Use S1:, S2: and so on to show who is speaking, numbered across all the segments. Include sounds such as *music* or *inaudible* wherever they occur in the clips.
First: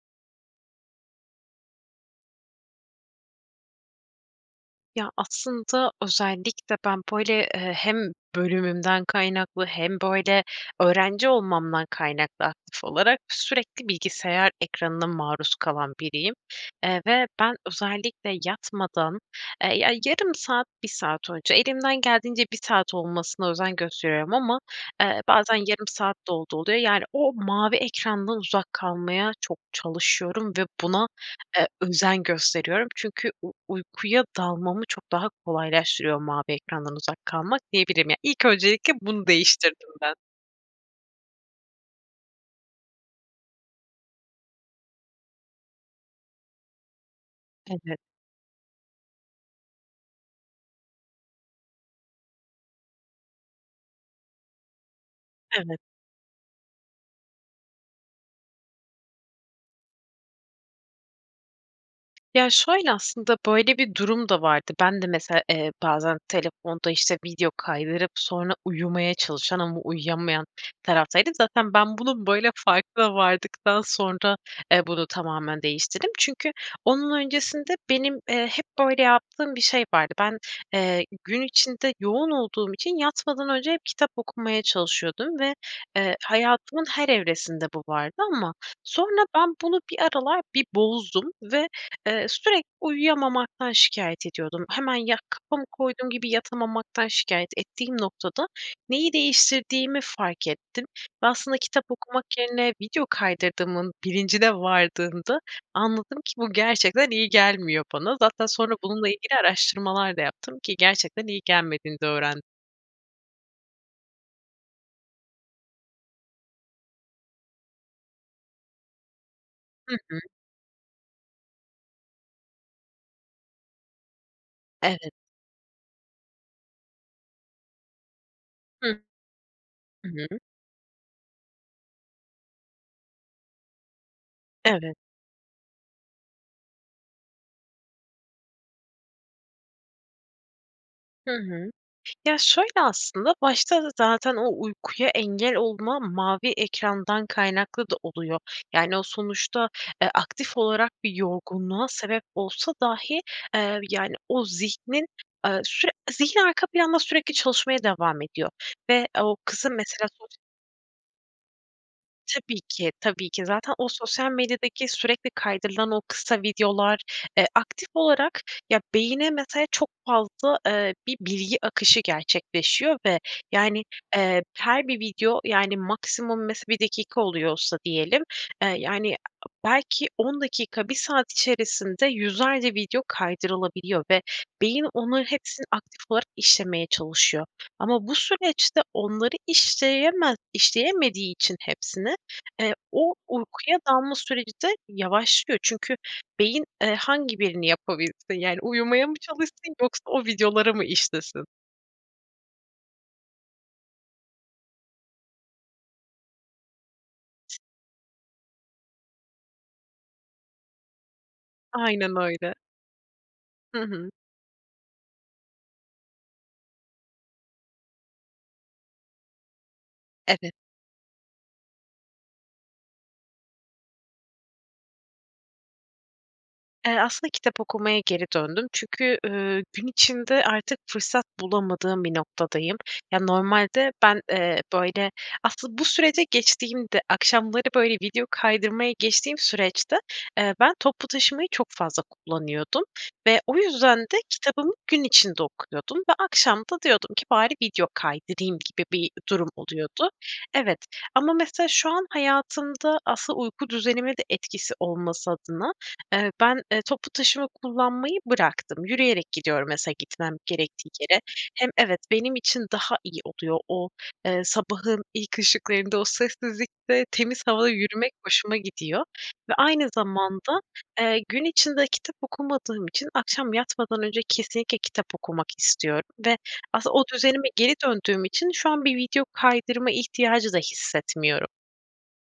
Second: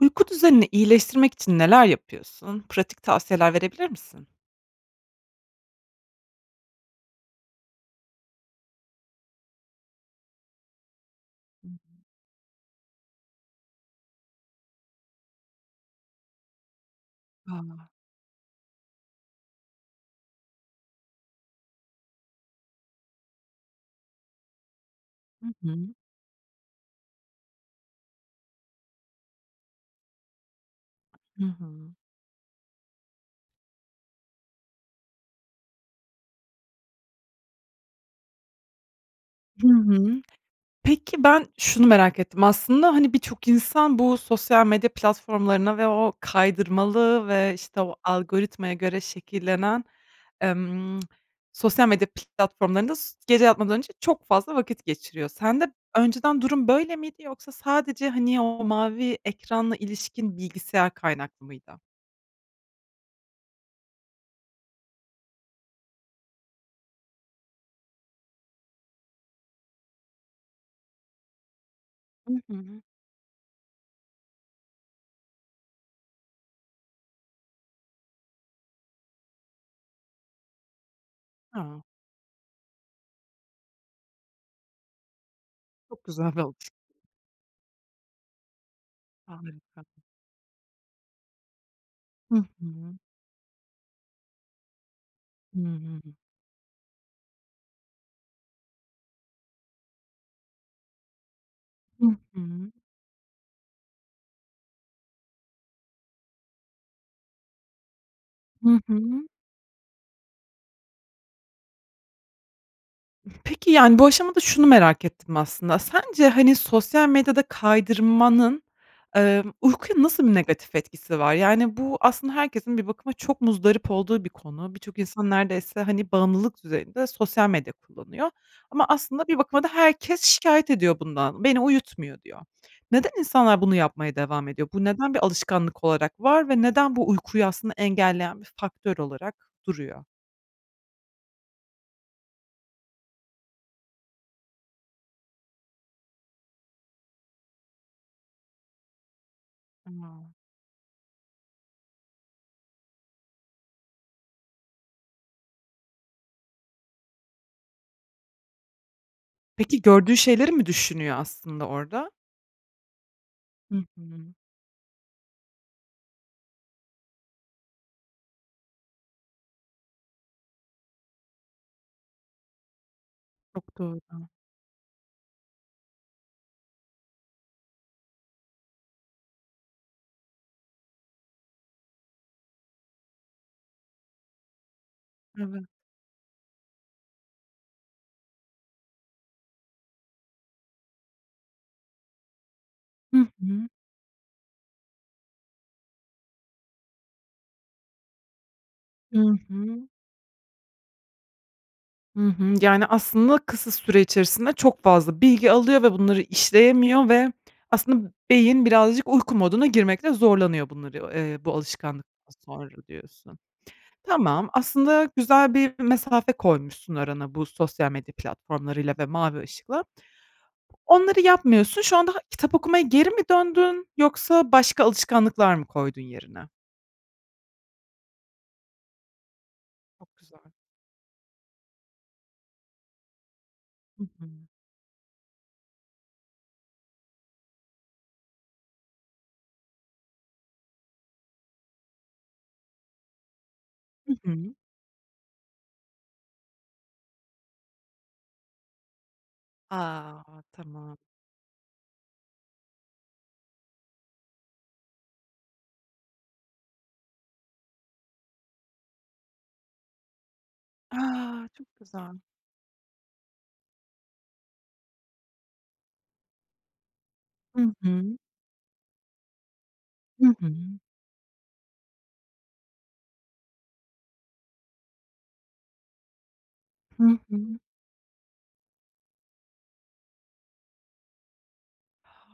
S1: Uyku düzenini iyileştirmek için neler yapıyorsun? Pratik tavsiyeler verebilir misin?
S2: Ya, aslında özellikle ben, böyle, eee, hem bölümümden kaynaklı hem, böyle, öğrenci
S1: Hı
S2: olmamdan
S1: hı.
S2: kaynaklı aktif olarak, sürekli bilgisayar ekranına maruz kalan biriyim. Eee, ve ben
S1: A!
S2: özellikle yatmadan, eee, ya yarım saat, 1 saat önce elimden geldiğince 1 saat olmasına özen gösteriyorum ama, eee,
S1: Hı
S2: bazen yarım
S1: hı.
S2: saat de olduğu oluyor. Yani o mavi ekrandan uzak kalmaya çok çalışıyorum ve buna,
S1: Hı
S2: eee,
S1: hı.
S2: özen gösteriyorum. Çünkü u uykuya dalmamı çok daha kolaylaştırıyor mavi ekrandan uzak kalmak diyebilirim. Yani ilk öncelikle bunu
S1: Hı
S2: değiştirdim ben.
S1: hı. Peki, ben şunu merak ettim. Aslında, hani, birçok insan bu sosyal medya platformlarına ve o kaydırmalı ve, işte,
S2: Tabii.
S1: o algoritmaya göre şekillenen, emm *tsk* sosyal medya platformlarında s gece yatmadan önce çok fazla vakit geçiriyor. Sende
S2: Evet.
S1: önceden durum böyle miydi yoksa sadece, hani, o mavi ekranla ilişkin bilgisayar kaynaklı mıydı?
S2: Ya, şöyle, aslında böyle bir durum da vardı. Ben de mesela, eee, bazen telefonda, işte, video kaydırıp sonra uyumaya çalışan ama uyuyamayan taraftaydım. Zaten ben bunun
S1: I
S2: böyle
S1: hı.
S2: farkına vardıktan sonra, eee, bunu tamamen değiştirdim. Çünkü onun öncesinde benim, eee, hep, böyle, yaptığım bir şey vardı. Ben, eee, gün
S1: A.
S2: içinde yoğun olduğum için yatmadan önce hep kitap okumaya çalışıyordum ve,
S1: Çok
S2: eee,
S1: güzel ol
S2: hayatımın her evresinde bu vardı ama sonra ben bunu bir
S1: *unintelligible*
S2: aralar bir bozdum ve, eee,
S1: Hı
S2: sürekli
S1: hı.
S2: uyuyamamaktan şikâyet ediyordum. Hemen, ya,
S1: Hı
S2: kafamı koyduğum
S1: hı.
S2: gibi yatamamaktan şikâyet ettiğim noktada neyi değiştirdiğimi fark ettim. Ve aslında kitap
S1: Hı
S2: okumak yerine
S1: hı.
S2: video kaydırdığımın bilincine vardığında, anladım ki bu gerçekten iyi gelmiyor bana. Zaten sonra
S1: Hı
S2: bununla
S1: hı.
S2: ilgili araştırmalar da yaptım ki gerçekten iyi gelmediğini de öğren
S1: Peki, yani, bu aşamada şunu merak ettim aslında, sence, hani, sosyal medyada kaydırmanın, emm,
S2: Hı
S1: uykuya
S2: hı.
S1: nasıl bir negatif etkisi var? Yani, bu aslında herkesin bir bakıma çok muzdarip olduğu bir konu. Birçok
S2: Evet.
S1: insan neredeyse, hani, bağımlılık düzeyinde sosyal medya kullanıyor. Ama
S2: Hı.
S1: aslında bir bakıma da
S2: Hı
S1: herkes
S2: hı.
S1: şikâyet ediyor bundan, beni uyutmuyor diyor. Neden insanlar bunu yapmaya devam ediyor? Bu
S2: Evet.
S1: neden bir alışkanlık olarak var Ve neden bu uykuyu aslında engelleyen bir faktör olarak duruyor?
S2: Hı hı. Ya, şöyle aslında, başta da zaten o uykuya engel olma mavi ekrandan kaynaklı da oluyor. Yani o sonuçta, eee,
S1: Tamam.
S2: aktif olarak bir yorgunluğa sebep olsa dahi, eee, yani o zihnin, eee, süre zihin arka planda sürekli çalışmaya devam ediyor ve o kısım
S1: Peki,
S2: mesela
S1: gördüğü
S2: sos
S1: şeyleri mi düşünüyor aslında orada?
S2: Tabii ki. Tabii ki zaten
S1: Hı
S2: o sosyal
S1: hı.
S2: medyadaki sürekli kaydırılan o kısa videolar, eee, aktif olarak, ya, beyne mesela çok fazla, eee, bir bilgi akışı gerçekleşiyor ve
S1: Çok
S2: yani,
S1: doğru.
S2: eee, her bir video, yani, maksimum mesela 1 dakika oluyorsa diyelim, eee, yani belki 10 dakika, 1 saat içerisinde yüzlerce video kaydırılabiliyor ve beyin onların hepsini
S1: Evet.
S2: aktif olarak işlemeye çalışıyor. Ama bu süreçte onları işleyeme işleyemediği için hepsini, eee, o
S1: Hı hı.
S2: uykuya dalma süreci de yavaşlıyor. Çünkü beyin, eee, hangi birini yapabilsin? Yani uyumaya mı
S1: Hı
S2: çalışsın
S1: hı.
S2: yoksa o videoları mı işlesin?
S1: Hı hı. Yani, aslında, kısa süre içerisinde çok fazla bilgi alıyor ve bunları işleyemiyor ve aslında beyin birazcık uyku moduna girmekte zorlanıyor bunları, eee, bu
S2: Aynen
S1: alışkanlıktan
S2: öyle.
S1: sonra diyorsun.
S2: Hı hı.
S1: Tamam, aslında, güzel bir mesafe koymuşsun arana bu sosyal medya platformlarıyla ve mavi ışıkla.
S2: Evet.
S1: Onları yapmıyorsun. Şu anda kitap okumaya geri mi döndün yoksa başka alışkanlıklar mı koydun yerine?
S2: Eee, aslında, kitap okumaya geri döndüm. Çünkü, ııı, gün
S1: Çok güzel.
S2: içinde artık fırsat bulamadığım bir noktadayım. Ya, normalde
S1: Hı
S2: ben,
S1: hı.
S2: eee, böyle, asıl bu sürece geçtiğimde akşamları, böyle, video kaydırmayı geçtiğim süreçte, eee, ben toplu taşımayı çok fazla kullanıyordum ve o yüzden
S1: I
S2: de
S1: hı.
S2: kitabımı gün içinde okuyordum ve akşam da diyordum ki, "Bari video kaydırayım." gibi bir durum oluyordu.
S1: A!
S2: Evet.
S1: Tamam.
S2: Ama mesela, şu an hayatımda asıl uyku düzenime de etkisi olması adına, eee, ben, eee, toplu taşıma kullanmayı bıraktım. Yürüyerek gidiyorum, mesela, gitmem gerektiği yere.
S1: A! Çok
S2: Hem evet,
S1: güzel.
S2: benim için daha iyi oluyor. O sabahın ilk ışıklarında, o sessizlikte, temiz
S1: I
S2: havada yürümek
S1: hı.
S2: hoşuma gidiyor ve aynı
S1: Hı hı.
S2: zamanda, eee, gün içinde kitap okumadığım için akşam yatmadan önce kesinlikle kitap okumak istiyorum ve aslında o
S1: Hı
S2: düzenime
S1: hı.
S2: geri döndüğüm için şu an bir video kaydırma ihtiyacı da hissetmiyorum.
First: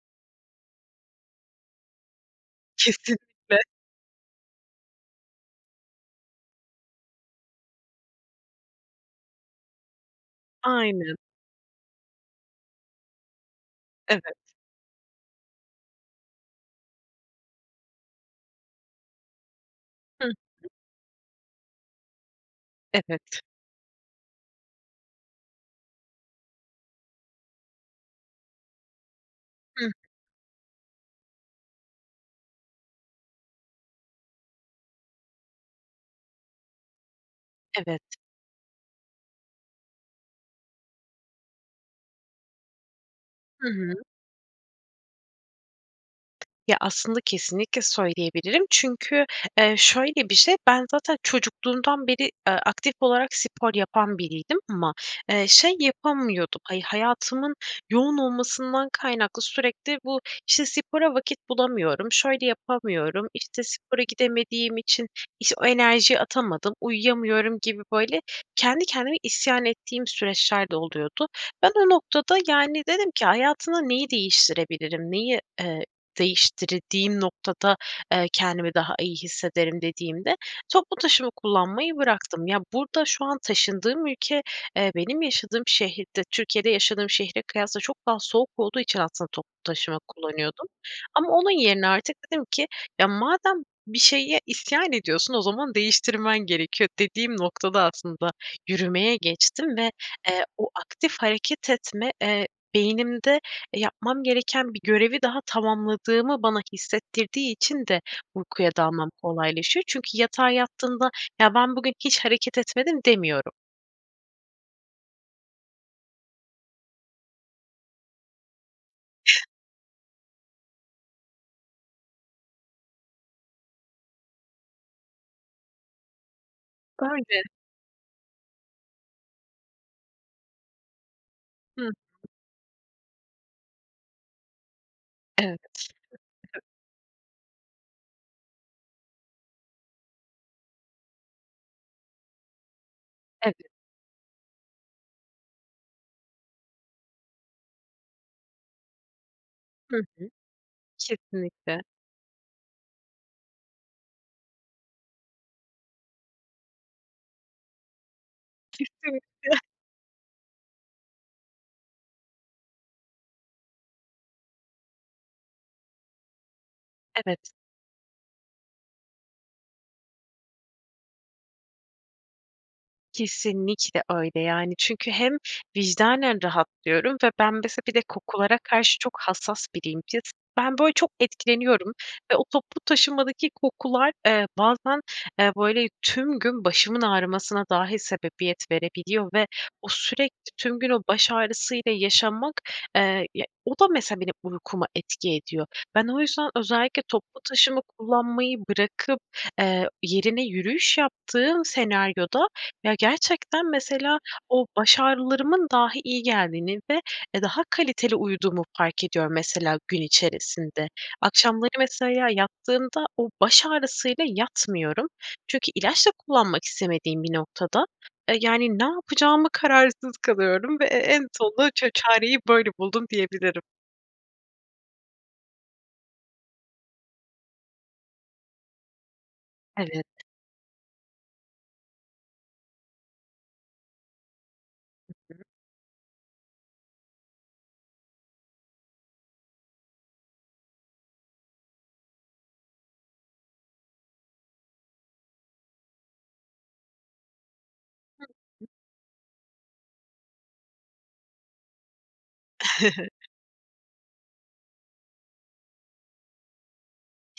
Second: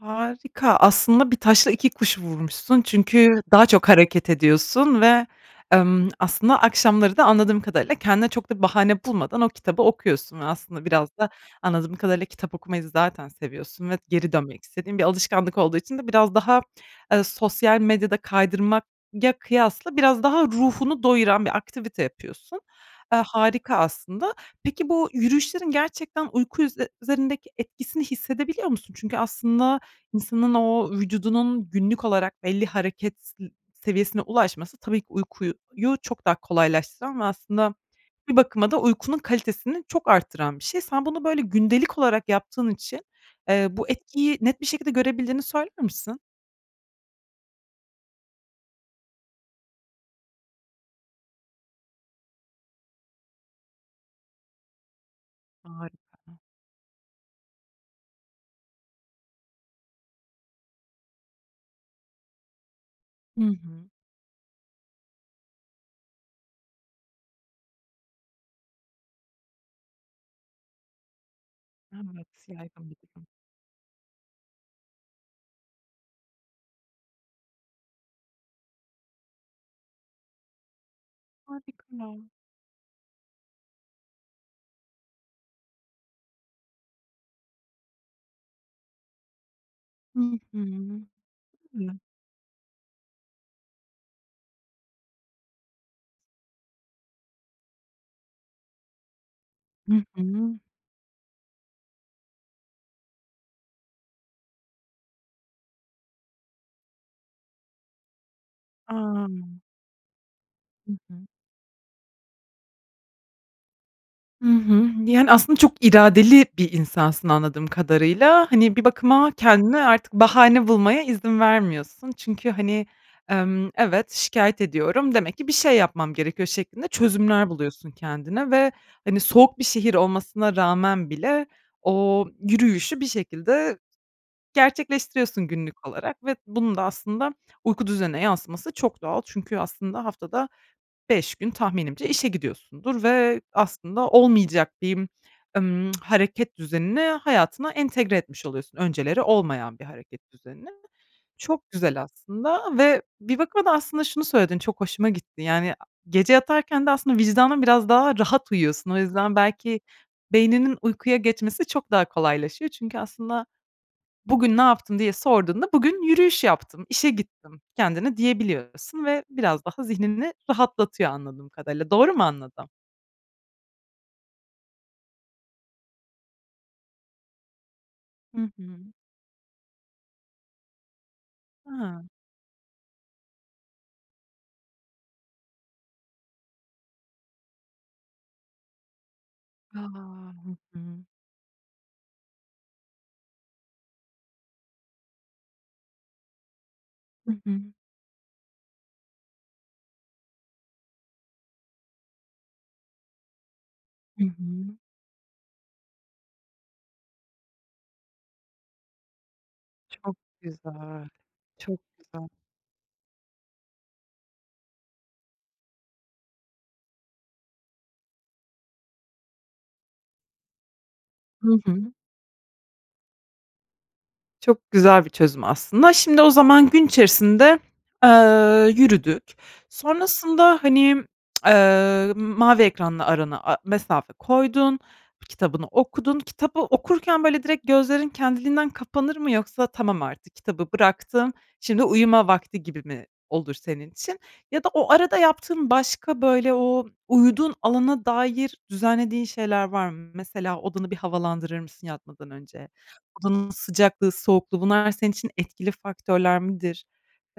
S1: Harika, aslında bir taşla iki kuş vurmuşsun. Çünkü
S2: Kesinlikle.
S1: daha çok hareket ediyorsun ve, emm, aslında akşamları da anladığım kadarıyla kendine çok da bir bahane bulmadan o kitabı okuyorsun ve aslında
S2: Aynen.
S1: biraz da anladığım kadarıyla kitap okumayı zaten seviyorsun. Ve geri
S2: Evet.
S1: dönmek istediğin bir alışkanlık olduğu için de biraz daha, e, sosyal medyada kaydırmak ya, kıyasla biraz
S2: Hı
S1: daha
S2: hı.
S1: ruhunu doyuran bir aktivite yapıyorsun. Eee,
S2: Evet.
S1: harika aslında. Peki, bu yürüyüşlerin gerçekten uyku ü üzerindeki etkisini hissedebiliyor musun? Çünkü aslında
S2: Hıı.
S1: insanın o vücudunun günlük olarak belli hareket s seviyesine ulaşması tabii ki uykuyu çok daha kolaylaştıran ve aslında
S2: Evet.
S1: bir bakıma da uykunun kalitesini çok arttıran bir şey. Sen bunu, böyle, gündelik olarak yaptığın için,
S2: Hı
S1: eee, bu
S2: hı.
S1: etkiyi net bir şekilde görebildiğini söyler misin?
S2: Ya aslında kesinlikle söyleyebilirim. Çünkü, eee, şöyle bir şey. Ben zaten çocukluğumdan beri, eee, aktif olarak spor yapan biriydim. Ama, eee, şey
S1: Harika.
S2: yapamıyordum. Hayatımın yoğun olmasından kaynaklı sürekli bu, işte, spora vakit bulamıyorum. Şöyle yapamıyorum.
S1: Hı
S2: İşte,
S1: hı.
S2: spora gidemediğim için iş o enerjiyi atamadım. Uyuyamıyorum gibi, böyle, kendi kendime isyan ettiğim süreçler de oluyordu. Ben o
S1: Evet,
S2: noktada, yani,
S1: yaygın bir
S2: dedim ki
S1: durum.
S2: hayatına neyi değiştirebilirim. Neyi, eee, değiştirdiğim noktada, eee, kendimi daha iyi hissederim dediğimde toplu taşıma
S1: Harika.
S2: kullanmayı bıraktım. Ya, burada şu an taşındığım ülke, eee, benim yaşadığım şehirde Türkiye'de yaşadığım şehre kıyasla çok daha soğuk olduğu için aslında toplu taşıma
S1: Hı
S2: kullanıyordum.
S1: hı.
S2: Ama onun yerine
S1: Tabii.
S2: artık dedim ki, "Ya, madem bir şeye isyan ediyorsun. O zaman değiştirmen gerekiyor," dediğim noktada aslında yürümeye geçtim ve,
S1: Hı
S2: eee,
S1: hı.
S2: o aktif hareket etme, eee, beynimde, e, yapmam gereken bir görevi daha tamamladığımı bana hissettirdiği için de uykuya dalmam
S1: A!
S2: kolaylaşıyor. Çünkü yatağa
S1: Hı
S2: yattığında,
S1: hı.
S2: "Ya ben bugün hiç hareket etmedim." demiyorum.
S1: Hı hı. Yani, aslında çok iradeli bir insansın, anladığım kadarıyla. Hani, bir bakıma kendine artık bahane bulmaya izin vermiyorsun. Çünkü, hani, emm, "Evet, şikâyet ediyorum demek ki bir şey yapmam gerekiyor." şeklinde
S2: Öyle.
S1: çözümler buluyorsun kendine ve, hani, soğuk bir şehir olmasına rağmen bile
S2: Hıh.
S1: o yürüyüşü bir şekilde gerçekleştiriyorsun
S2: Evet.
S1: günlük olarak ve
S2: *unintelligible*
S1: bunun da aslında uyku düzenine yansıması çok doğal. Çünkü aslında haftada 5 gün tahminimce işe gidiyorsundur ve
S2: Evet.
S1: aslında olmayacak diyeyim, ımm, *tsk* hareket düzenini hayatına entegre etmiş oluyorsun önceleri olmayan bir
S2: Hı hı.
S1: hareket düzenini. Çok
S2: Kesinlikle.
S1: güzel aslında ve bir bakıma da aslında şunu söyledin, çok hoşuma gitti, yani, gece yatarken de aslında vicdanın biraz daha rahat uyuyorsun. O yüzden
S2: Kesinlikle.
S1: belki beyninin uykuya geçmesi çok daha kolaylaşıyor. Çünkü aslında, "Bugün ne yaptım?" diye sorduğunda, "Bugün yürüyüş yaptım, işe
S2: Evet.
S1: gittim." kendine diyebiliyorsun ve biraz daha zihnini rahatlatıyor, anladığım kadarıyla. Doğru mu anladım?
S2: Kesinlikle öyle. Yani, çünkü hem vicdanen rahatlıyorum Ve ben mesela bir de
S1: Hı
S2: kokulara
S1: hı.
S2: karşı çok hassas biriyim. Ya, ben, böyle, çok etkileniyorum.
S1: Ha.
S2: Ve o toplu taşımadaki kokular, eee, bazen, eee, böyle, tüm gün başımın ağrımasına dahi sebebiyet verebiliyor ve
S1: A!
S2: o sürekli
S1: Hı
S2: tüm gün o
S1: hı.
S2: baş ağrısıyla yaşamak, eee, ya, o da mesela benim uykuma etki ediyor. Ben o yüzden özellikle
S1: Hı
S2: toplu
S1: hı.
S2: taşıma kullanmayı bırakıp, eee, yerine yürüyüş yaptığım senaryoda, ya, gerçekten mesela
S1: Hı
S2: o
S1: hı.
S2: baş ağrılarımın dahi iyi geldiğini ve, eee, daha kaliteli uyuduğumu fark ediyorum mesela gün
S1: Çok
S2: içerisinde.
S1: güzel. Çok
S2: Akşamları
S1: güzel.
S2: mesela yattığımda o baş ağrısıyla yatmıyorum çünkü ilaç da kullanmak istemediğim bir noktada, eee, yani ne yapacağıma kararsız kalıyorum ve e en
S1: Hı
S2: sonunda ça
S1: hı.
S2: çareyi böyle buldum diyebilirim.
S1: Çok güzel bir çözüm aslında, şimdi o zaman gün içerisinde, eee, yürüdük
S2: Evet.
S1: sonrasında, hani, *tsk* eee, mavi ekranla arana a mesafe koydun,
S2: Hı hı.
S1: kitabını okudun, kitabı okurken, böyle, direkt gözlerin kendiliğinden kapanır mı yoksa, "Tamam, artık kitabı bıraktım, şimdi uyuma vakti." gibi mi olur senin için? Ya da o arada yaptığın başka, böyle, o uyuduğun alana dair
S2: *unintelligible*
S1: düzenlediğin şeyler var mı? Mesela, odanı bir havalandırır mısın yatmadan önce?
S2: *chuckles*
S1: Odanın sıcaklığı, soğukluğu bunlar senin için etkili faktörler midir?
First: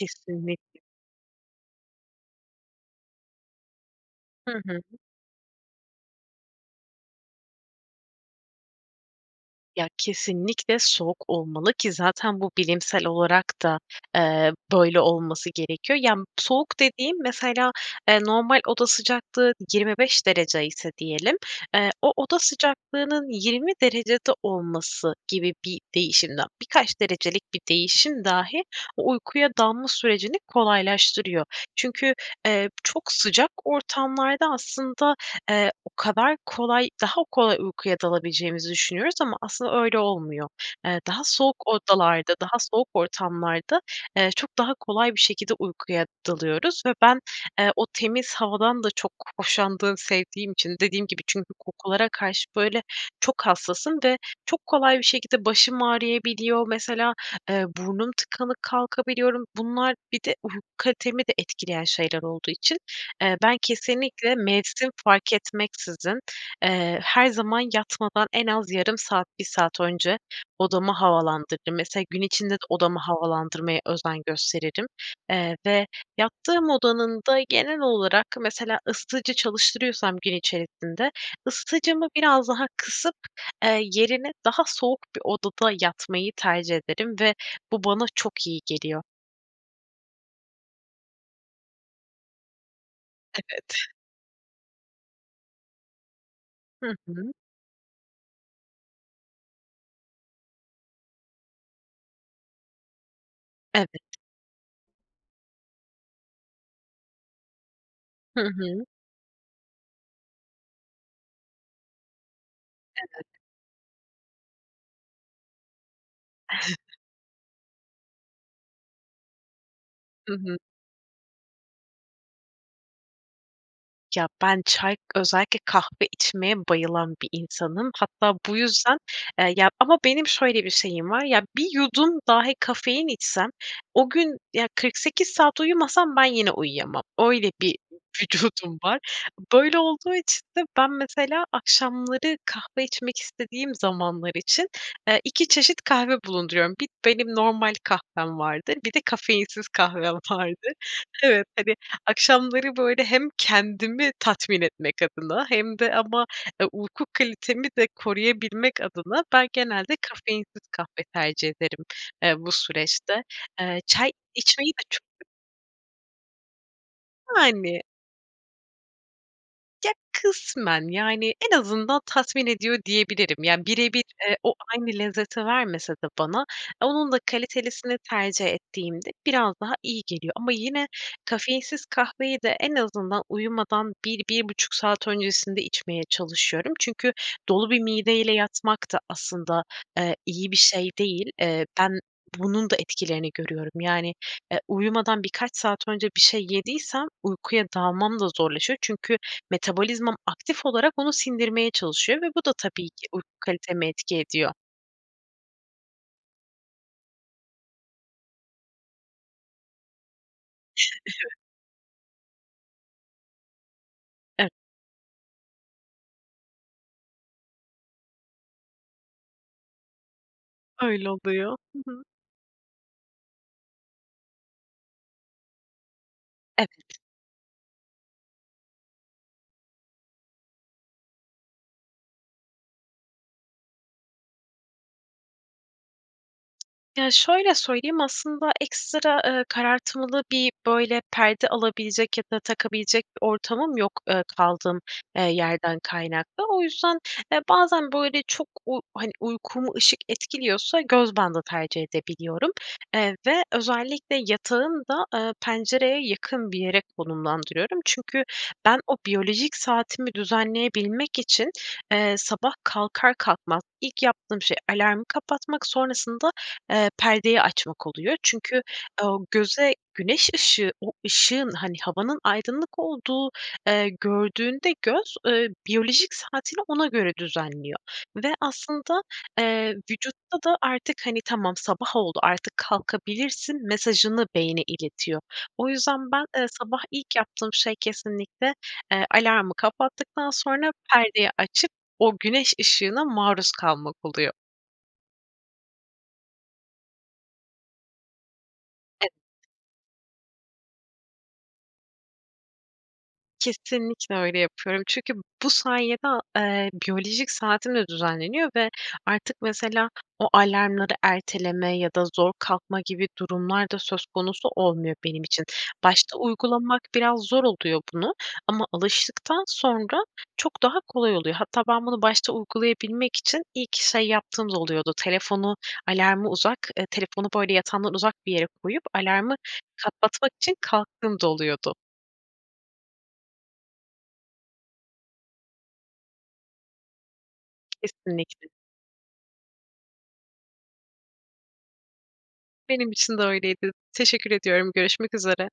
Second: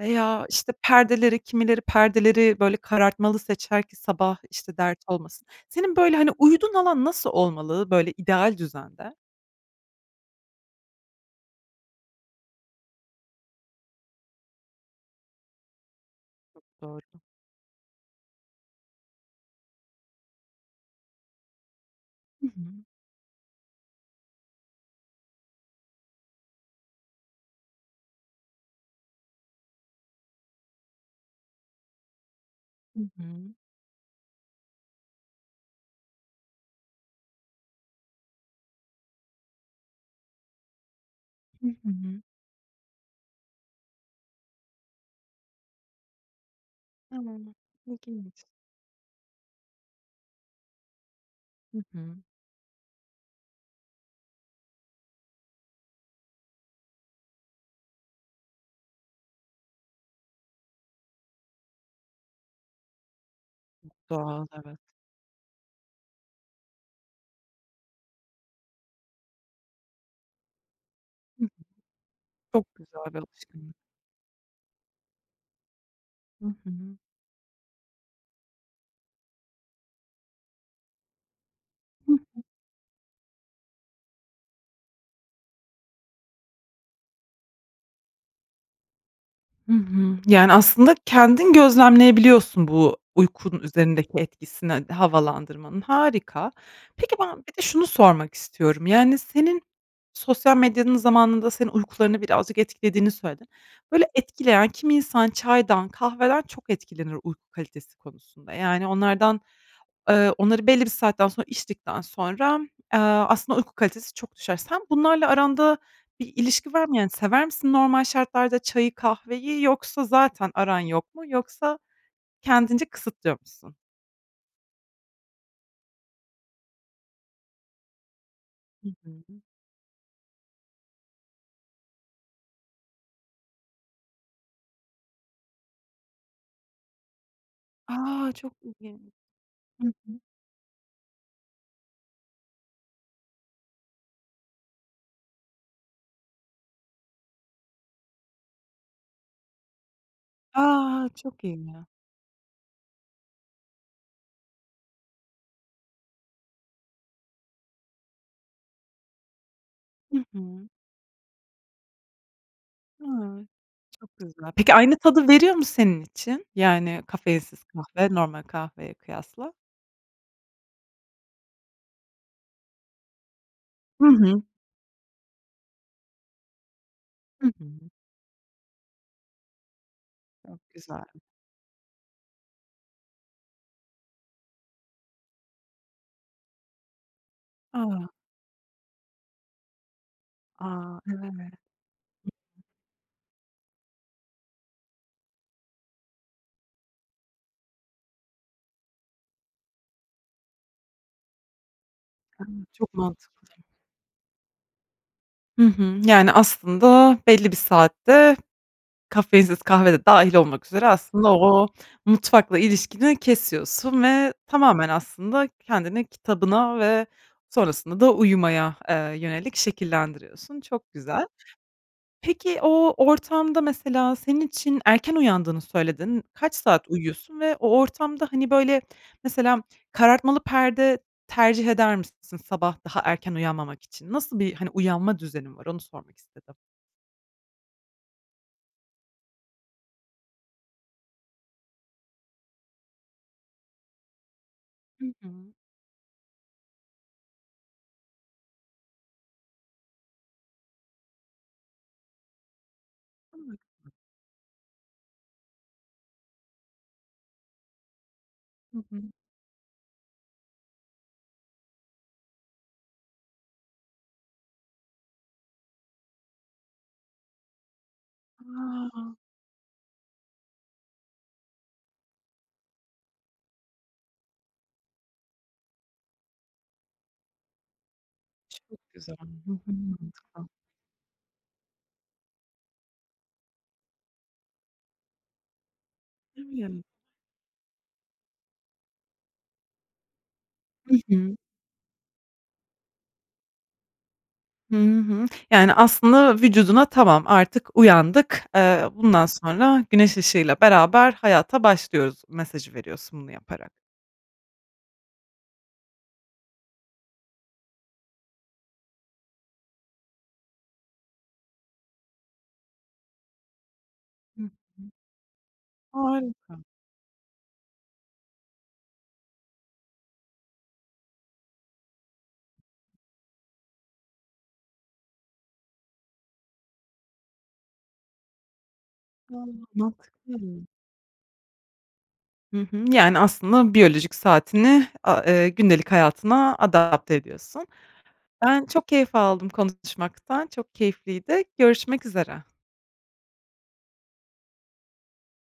S1: Veya, işte, perdeleri kimileri perdeleri, böyle, karartmalı seçer ki sabah,
S2: Hı
S1: işte,
S2: hı.
S1: dert olmasın. Senin, böyle, hani, uyuduğun alan nasıl olmalı, böyle, ideal düzende?
S2: Ya, kesinlikle soğuk olmalı ki zaten bu bilimsel olarak da, eee, böyle olması gerekiyor. Yani,
S1: Çok
S2: soğuk
S1: doğru.
S2: dediğim, mesela, eee, normal oda sıcaklığı 25 derece ise diyelim, eee, o oda
S1: Hı hı.
S2: sıcaklığının 20 derecede olması gibi bir değişim dah birkaç derecelik bir değişim dahi o uykuya dalma sürecini kolaylaştırıyor. Çünkü, eee,
S1: Hı
S2: çok sıcak
S1: hı.
S2: ortamlarda, aslında, eee, o kadar kolay daha kolay uykuya dalabileceğimizi düşünüyoruz ama aslında öyle olmuyor. Eee, daha soğuk
S1: Hı hı.
S2: odalarda, daha soğuk ortamlarda, eee, çok daha kolay bir şekilde uykuya dalıyoruz ve ben,
S1: *unintelligible*
S2: eee, o temiz
S1: İlginç.
S2: havadan da çok hoşlandığım, sevdiğim için dediğim gibi çünkü
S1: Hı
S2: kokulara
S1: hı.
S2: karşı, böyle, çok hassasım ve çok kolay bir şekilde başım ağrıyabiliyor. Mesela, eee, burnum tıkalı kalkabiliyorum. Bunlar bir de uyku kalitemi de etkileyen şeyler olduğu için, eee, ben
S1: Çok
S2: kesinlikle
S1: doğal, evet.
S2: mevsim fark etmeksizin, eee, her zaman yatmadan en az yarım saat, 1 saat önce odamı
S1: Hı hı.
S2: havalandırırım. Mesela, gün içinde de
S1: Çok
S2: odamı
S1: güzel bir alışkanlık.
S2: havalandırmaya özen gösteririm, eee, ve
S1: Hı
S2: yattığım
S1: hı.
S2: odanın da genel olarak, mesela, ısıtıcı çalıştırıyorsam gün içerisinde ısıtıcımı
S1: Hı hı.
S2: biraz daha kısıp, eee, yerine daha soğuk bir odada yatmayı tercih ederim. Ve bu bana çok iyi geliyor.
S1: Hı hı. Yani, aslında, kendin gözlemleyebiliyorsun bu uykunun
S2: Evet.
S1: üzerindeki etkisini havalandırmanın, harika.
S2: Hı
S1: Peki,
S2: hı.
S1: ben bir de şunu sormak istiyorum, yani, senin sosyal medyanın zamanında senin uykularını birazcık etkilediğini söyledin. Böyle,
S2: Evet.
S1: etkileyen kimi insan çaydan, kahveden çok etkilenir uyku kalitesi
S2: Hı
S1: konusunda.
S2: hı.
S1: Yani, onlardan, eee onları belli bir saatten sonra içtikten sonra, eee,
S2: Evet.
S1: aslında, uyku kalitesi çok düşer. Sen bunlarla aranda bir ilişki var mı,
S2: *chuckles*
S1: yani, sever misin normal şartlarda çayı, kahveyi yoksa
S2: Hı
S1: zaten
S2: hı.
S1: aran yok mu yoksa kendince kısıtlıyor musun?
S2: Ya, ben çay özellikle kahve içmeye bayılan bir insanım. Hatta bu yüzden, e,
S1: Hıı.
S2: ya ama benim şöyle bir şeyim var. Ya, 1 yudum dahi kafein içsem o gün ya 48 saat uyumasam ben yine uyuyamam. Öyle bir
S1: A! Çok
S2: vücudum var.
S1: ilginç.
S2: Böyle
S1: Hı
S2: olduğu
S1: hı.
S2: için de ben, mesela, akşamları kahve içmek istediğim zamanlar için, eee, 2 çeşit kahve bulunduruyorum. Bir benim normal kahvem vardır, bir de kafeinsiz kahvem vardır.
S1: A! Çok
S2: Evet,
S1: iyi,
S2: tabii,
S1: ya.
S2: akşamları, böyle, hem kendimi tatmin etmek adına hem de ama uyku kalitemi de koruyabilmek adına ben genelde
S1: Hı
S2: kafeinsiz
S1: hı.
S2: kahve tercih ederim, eee, bu
S1: A!
S2: süreçte. Eee, çay
S1: Çok güzel.
S2: içmeyi
S1: Peki
S2: de
S1: aynı
S2: çok
S1: tadı veriyor mu senin için? Yani, kafeinsiz
S2: Yani.
S1: kahve normal kahveye kıyasla?
S2: Ya, kısmen yani en azından tatmin ediyor diyebilirim. Ya birebir,
S1: Hı
S2: eee,
S1: hı.
S2: o aynı lezzeti vermese de bana onun da
S1: Hı hı.
S2: kalitelisini tercih ettiğimde biraz daha iyi geliyor. Ama
S1: Çok
S2: yine
S1: güzel.
S2: kafeinsiz kahveyi de en azından uyumadan 1-1,5 saat öncesinde içmeye çalışıyorum. Çünkü dolu bir
S1: A!
S2: mideyle yatmak da aslında, eee, iyi bir şey
S1: A!
S2: değil.
S1: Evet.
S2: Eee, ben bunun da etkilerini görüyorum. Yani, e, uyumadan birkaç saat önce bir şey yediysem, uykuya dalmam da zorlaşıyor. Çünkü metabolizmam aktif olarak onu sindirmeye çalışıyor ve bu
S1: A!
S2: da tabii
S1: Çok
S2: ki uyku
S1: mantıklı.
S2: kaliteme etki ediyor.
S1: Hı hı, yani aslında belli bir saatte kafeinsiz kahve de dâhil olmak üzere aslında
S2: *unintelligible*
S1: o o mutfakla ilişkini kesiyorsun ve
S2: Evet.
S1: tamamen aslında kendini kitabına ve sonrasında da uyumaya, eee, yönelik şekillendiriyorsun. Çok
S2: Öyle
S1: güzel.
S2: oluyor. Hı hı.
S1: Peki o ortamda mesela senin için erken uyandığını söyledin, kaç saat
S2: Evet.
S1: uyuyorsun ve o ortamda hani böyle mesela karartmalı perde tercih eder misin sabah daha erken uyanmamak için? Nasıl bir hani uyanma düzenin var onu sormak istedim?
S2: Ya, şöyle söyleyeyim aslında ekstra, eee, karartmalı bir böyle perde alabilecek ya da takabilecek bir ortamım yok, eee, kaldığım,
S1: Hı
S2: eee,
S1: hı.
S2: yerden kaynaklı. O yüzden, eee, bazen böyle çok u hani uykumu ışık etkiliyorsa göz bandı tercih edebiliyorum, eee, ve
S1: *unintelligible*
S2: özellikle yatağın da, eee, pencereye yakın bir yere konumlandırıyorum. Çünkü
S1: Hı
S2: ben o
S1: hı.
S2: biyolojik saatimi düzenleyebilmek için, eee, sabah kalkar kalkmaz ilk yaptığım şey alarmı kapatmak sonrasında, eee, perdeyi açmak oluyor. Çünkü,
S1: A!
S2: ooo, göze güneş ışığı, o ışığın hani, havanın aydınlık olduğu, gördüğünde göz, eee, biyolojik saatiyle ona göre düzenliyor ve
S1: Çok
S2: aslında,
S1: güzel. Hı hı
S2: eee, vücutta
S1: mantıklı.
S2: da artık hani, tamam sabah oldu artık kalkabilirsin mesajını beyine iletiyor. O yüzden ben, eee, sabah
S1: *unintelligible*
S2: ilk yaptığım şey kesinlikle, eee, alarmı kapattıktan sonra
S1: Hı
S2: perdeyi
S1: hı.
S2: açıp o güneş ışığına maruz kalmak oluyor.
S1: Hı hı. Yani aslında vücuduna tamam artık uyandık, eee,
S2: Evet.
S1: bundan sonra güneş ışığıyla beraber hayata başlıyoruz mesajı veriyorsun bunu yaparak.
S2: Kesinlikle öyle yapıyorum çünkü bu sayede, a eee, biyolojik saatim de düzenleniyor ve artık, mesela, o alarmları erteleme ya da zor kalkma gibi durumlar da söz
S1: Hı
S2: konusu
S1: hı.
S2: olmuyor benim için. Başta
S1: Harika.
S2: uygulamak biraz zor oluyor bunu ama alıştıktan sonra çok daha kolay oluyor. Hatta ben bunu başta uygulayabilmek için ilk şey yaptığım da oluyordu. Telefonu alarmı uzak, eee, telefonu, böyle, yatağımdan uzak bir yere koyup alarmı
S1: A,
S2: kapatmak
S1: mantıklı.
S2: için kalktığım da oluyordu.
S1: Hı hı, yani aslında biyolojik saatini a eee, gündelik hayatına adapte ediyorsun.
S2: Kesinlikle.
S1: Ben çok keyif aldım konuşmaktan çok keyifliydi görüşmek üzere.
S2: Benim için de öyleydi. Teşekkür ediyorum, görüşmek üzere.